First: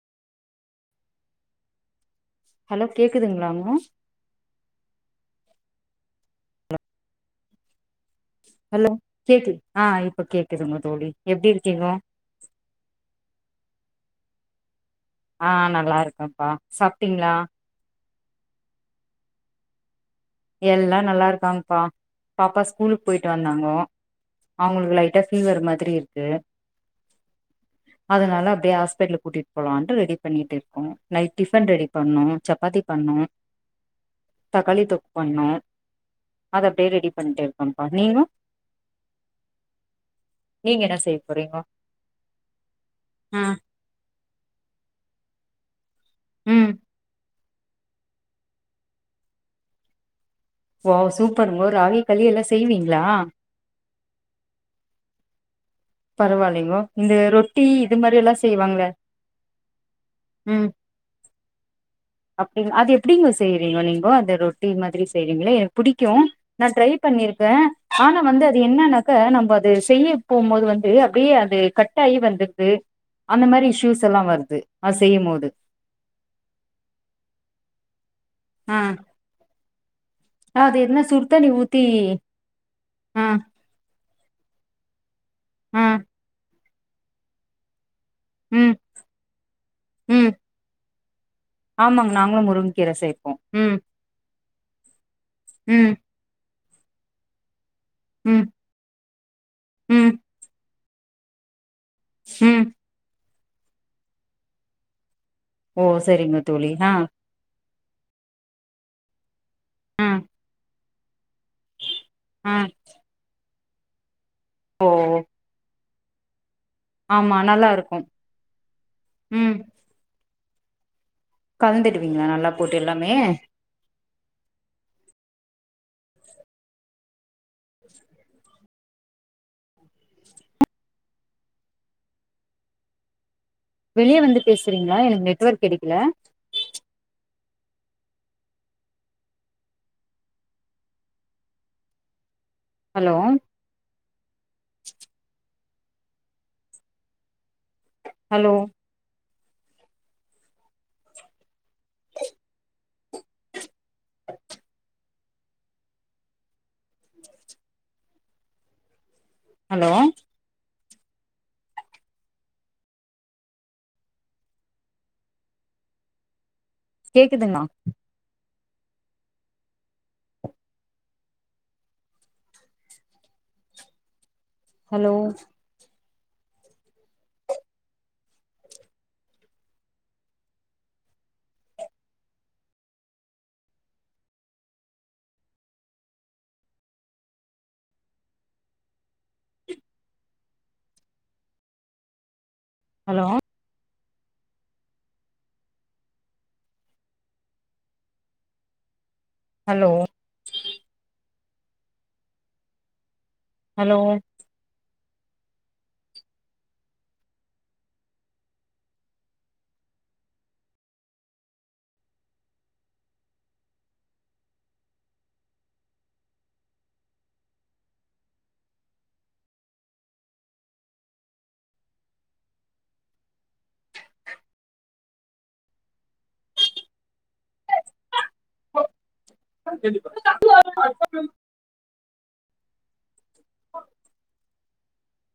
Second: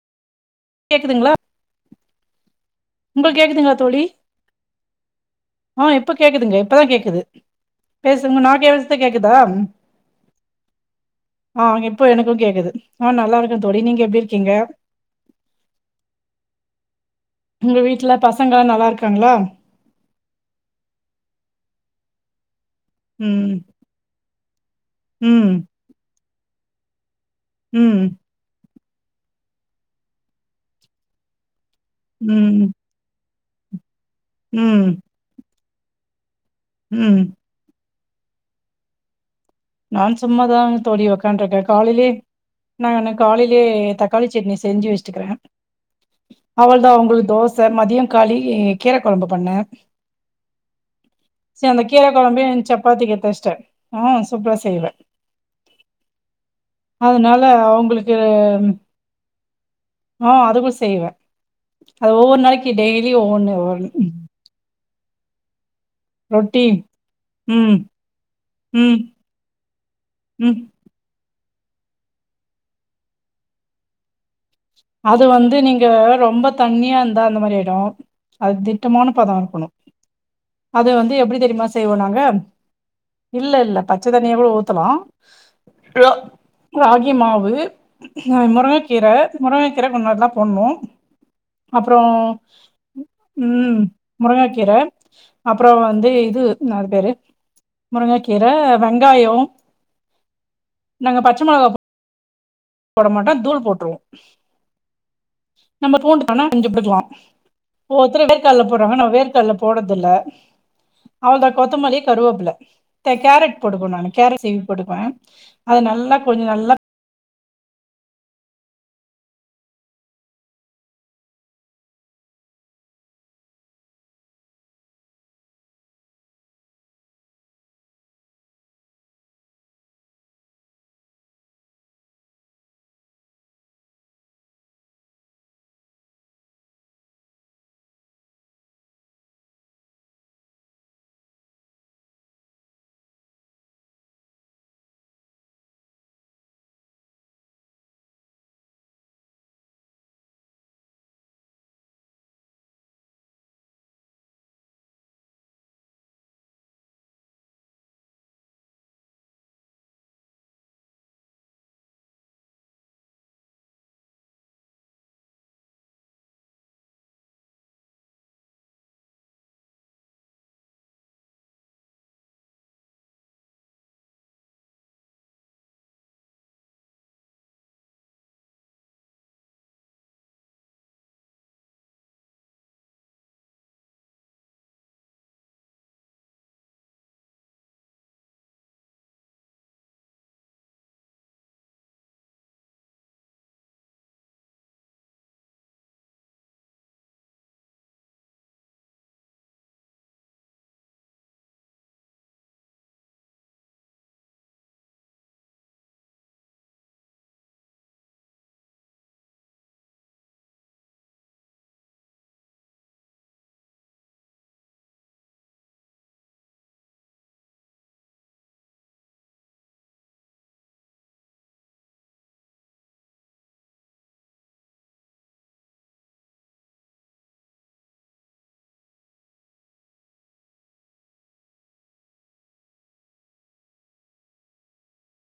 கேக்குதுங்ளா ஹலோ கேக்குதுங்களாங்க ஆஹ் இப்ப கேக்குதுங்க இப்பதா கேக்குது பேசுங்க நா ஹலோ பேஸ்த கேக்குதா கேக்குது ஆ இப்ப கேக்குதுங்க தோழி எப்டி ஆஹ் இருக்கீங்கோ இப்போ எனக்கு கேக்குது ஆஹ் நல்லா இருக்க தோழி நீங்க எப்டி இருக்கீங்க ஆஹ் நல்லா இருக்கம்பா சாப்டீங்ளா பசங்கா நல்லாருக்காங்களா எல்லா நல்லா இருக்காங்ப்பா பாப்பா ஸ்கூ ஸ்கூலுக்கு போயிட்டு ம் வந்தாங்கோ அவுங்களுக்கு லைட்டா ம் ஃபீவர் மாதிரி இருக்கு ம் அதனால அப்டியே ஆஸ் டல் கூட்டிட்டு போலான்டு ரெடி பண்ணிட்ருக்கோம் நைட் டிஃபன் ரெடி பண்ணு ம் சப்பாத்தி பண்ணு தக்காளி ம் தொக் ண்னோ அது அப்டியே ரெடி ம் பண்ணிட் இருக்கம் அ நீங்கொ நா சும்மாதாங் தோழி ஒக்கான்ருக்கே போறீங்கோ காலையிலயே நானு ஆ காலையிலயே தக்காளி சட்னி செஞ்சு வச்சுட்ருக்குறே ம் அவ்ளதா வம்புழுத்தோ ஸ் சார் மதியோ காளி கீர கொழம்பு பண்ணே ஓ சூப்பருங்கோ சரி அந்த ராகி கீர களி எல்லா கொழம்பையு செய்வீங்ளா சப்பாத்திக்கு பெசட்டே ஆ சூப்ரா செய்வே பரவாய இல்லங்கோ இந்த அதனால ரொட்டி இது அவங்களுக்கு மாரி எல்லா ம் செய்வாங்களே ஆ அதுவு செய்வே அது ஒவ்வொரு அப்டிங் நாளைக்கி அது டெய்லியு ஒவ்வொன்னு ஒவ்வொன் ப்டி செய்வீங்களா என் புடிக்கு நா ட்ரை பண்ணிருக்கே ம் ஆனா வந்து அது ம் என்னனாக்கா நம்ம அது செய்ய ம் போம்போது வந்து ந்து அப்டியே அது கட் ஆகி வந்துட்து அந்த மாரி இஷ்யூஸ் எல்லா வருது அது செய்யும் போது வந்து நீங்க ரொம்ப தண்ணியாருந்தா அந்த மாரி ஆய்டு அது ஆ திட்டமான பதொ இருக்கணு அது அத என்ன வந்து எப்டி சுடுத்தண்ணி தெரியுமா ஊத்தி செய்வோ நாங்க ஆ இல்லல்ல பத் பச்ச தண்ணிய கூட ஊத்தலா ஆ ரோ ராகி மாவு நா ம் முரங்கக்கீர முருங்கக்கீர கொஞ்ச நல்லா ம் போண்ணு அப்றோ ஆமாங்க நாங்களு முருங்கக்கீர சேப்போ ம் முருங்கக்கீர அப்பறோ ம் வந்து இது க்கு நாளு பேரு முருங்கக்கீர ம் வெங்காயோ ம் நாங்க பச்ச மொளகா போட் ம் போட மாட்டோ தூள் போட்டுருவோ ஓ நம்ம பூண்டு [unintelligible] சரிங்க தோழி ஆ போட்டுக்கலா ஒவ்வொருத்தரு வேர்க்கல்ல போட்றாங்க நா வேர்க்கல்ல ஆ போட்றதில்ல அவ்ளோ தா கொத்தமலி கருவொப்பில ஆ த கேரட் போட்டுக்குவ நானே கேரட் சீவி ஓ போட்டுப்பே அது நல்லா லா கொஞ்சோ நல்லா ஆமா நல்லாருக்கு ம் கலந்துடுவீங்களா நல்லா போட்டு எல்லாமே வெளியே வந்து பேசுறீங்களா எனக்கு நெட்வொர்க் கெடைக்கல ஹலோ ஹலோ ஹலோ கேக்குதுன்னா ஹலோ ஹலோ ஹலோ ஹலோ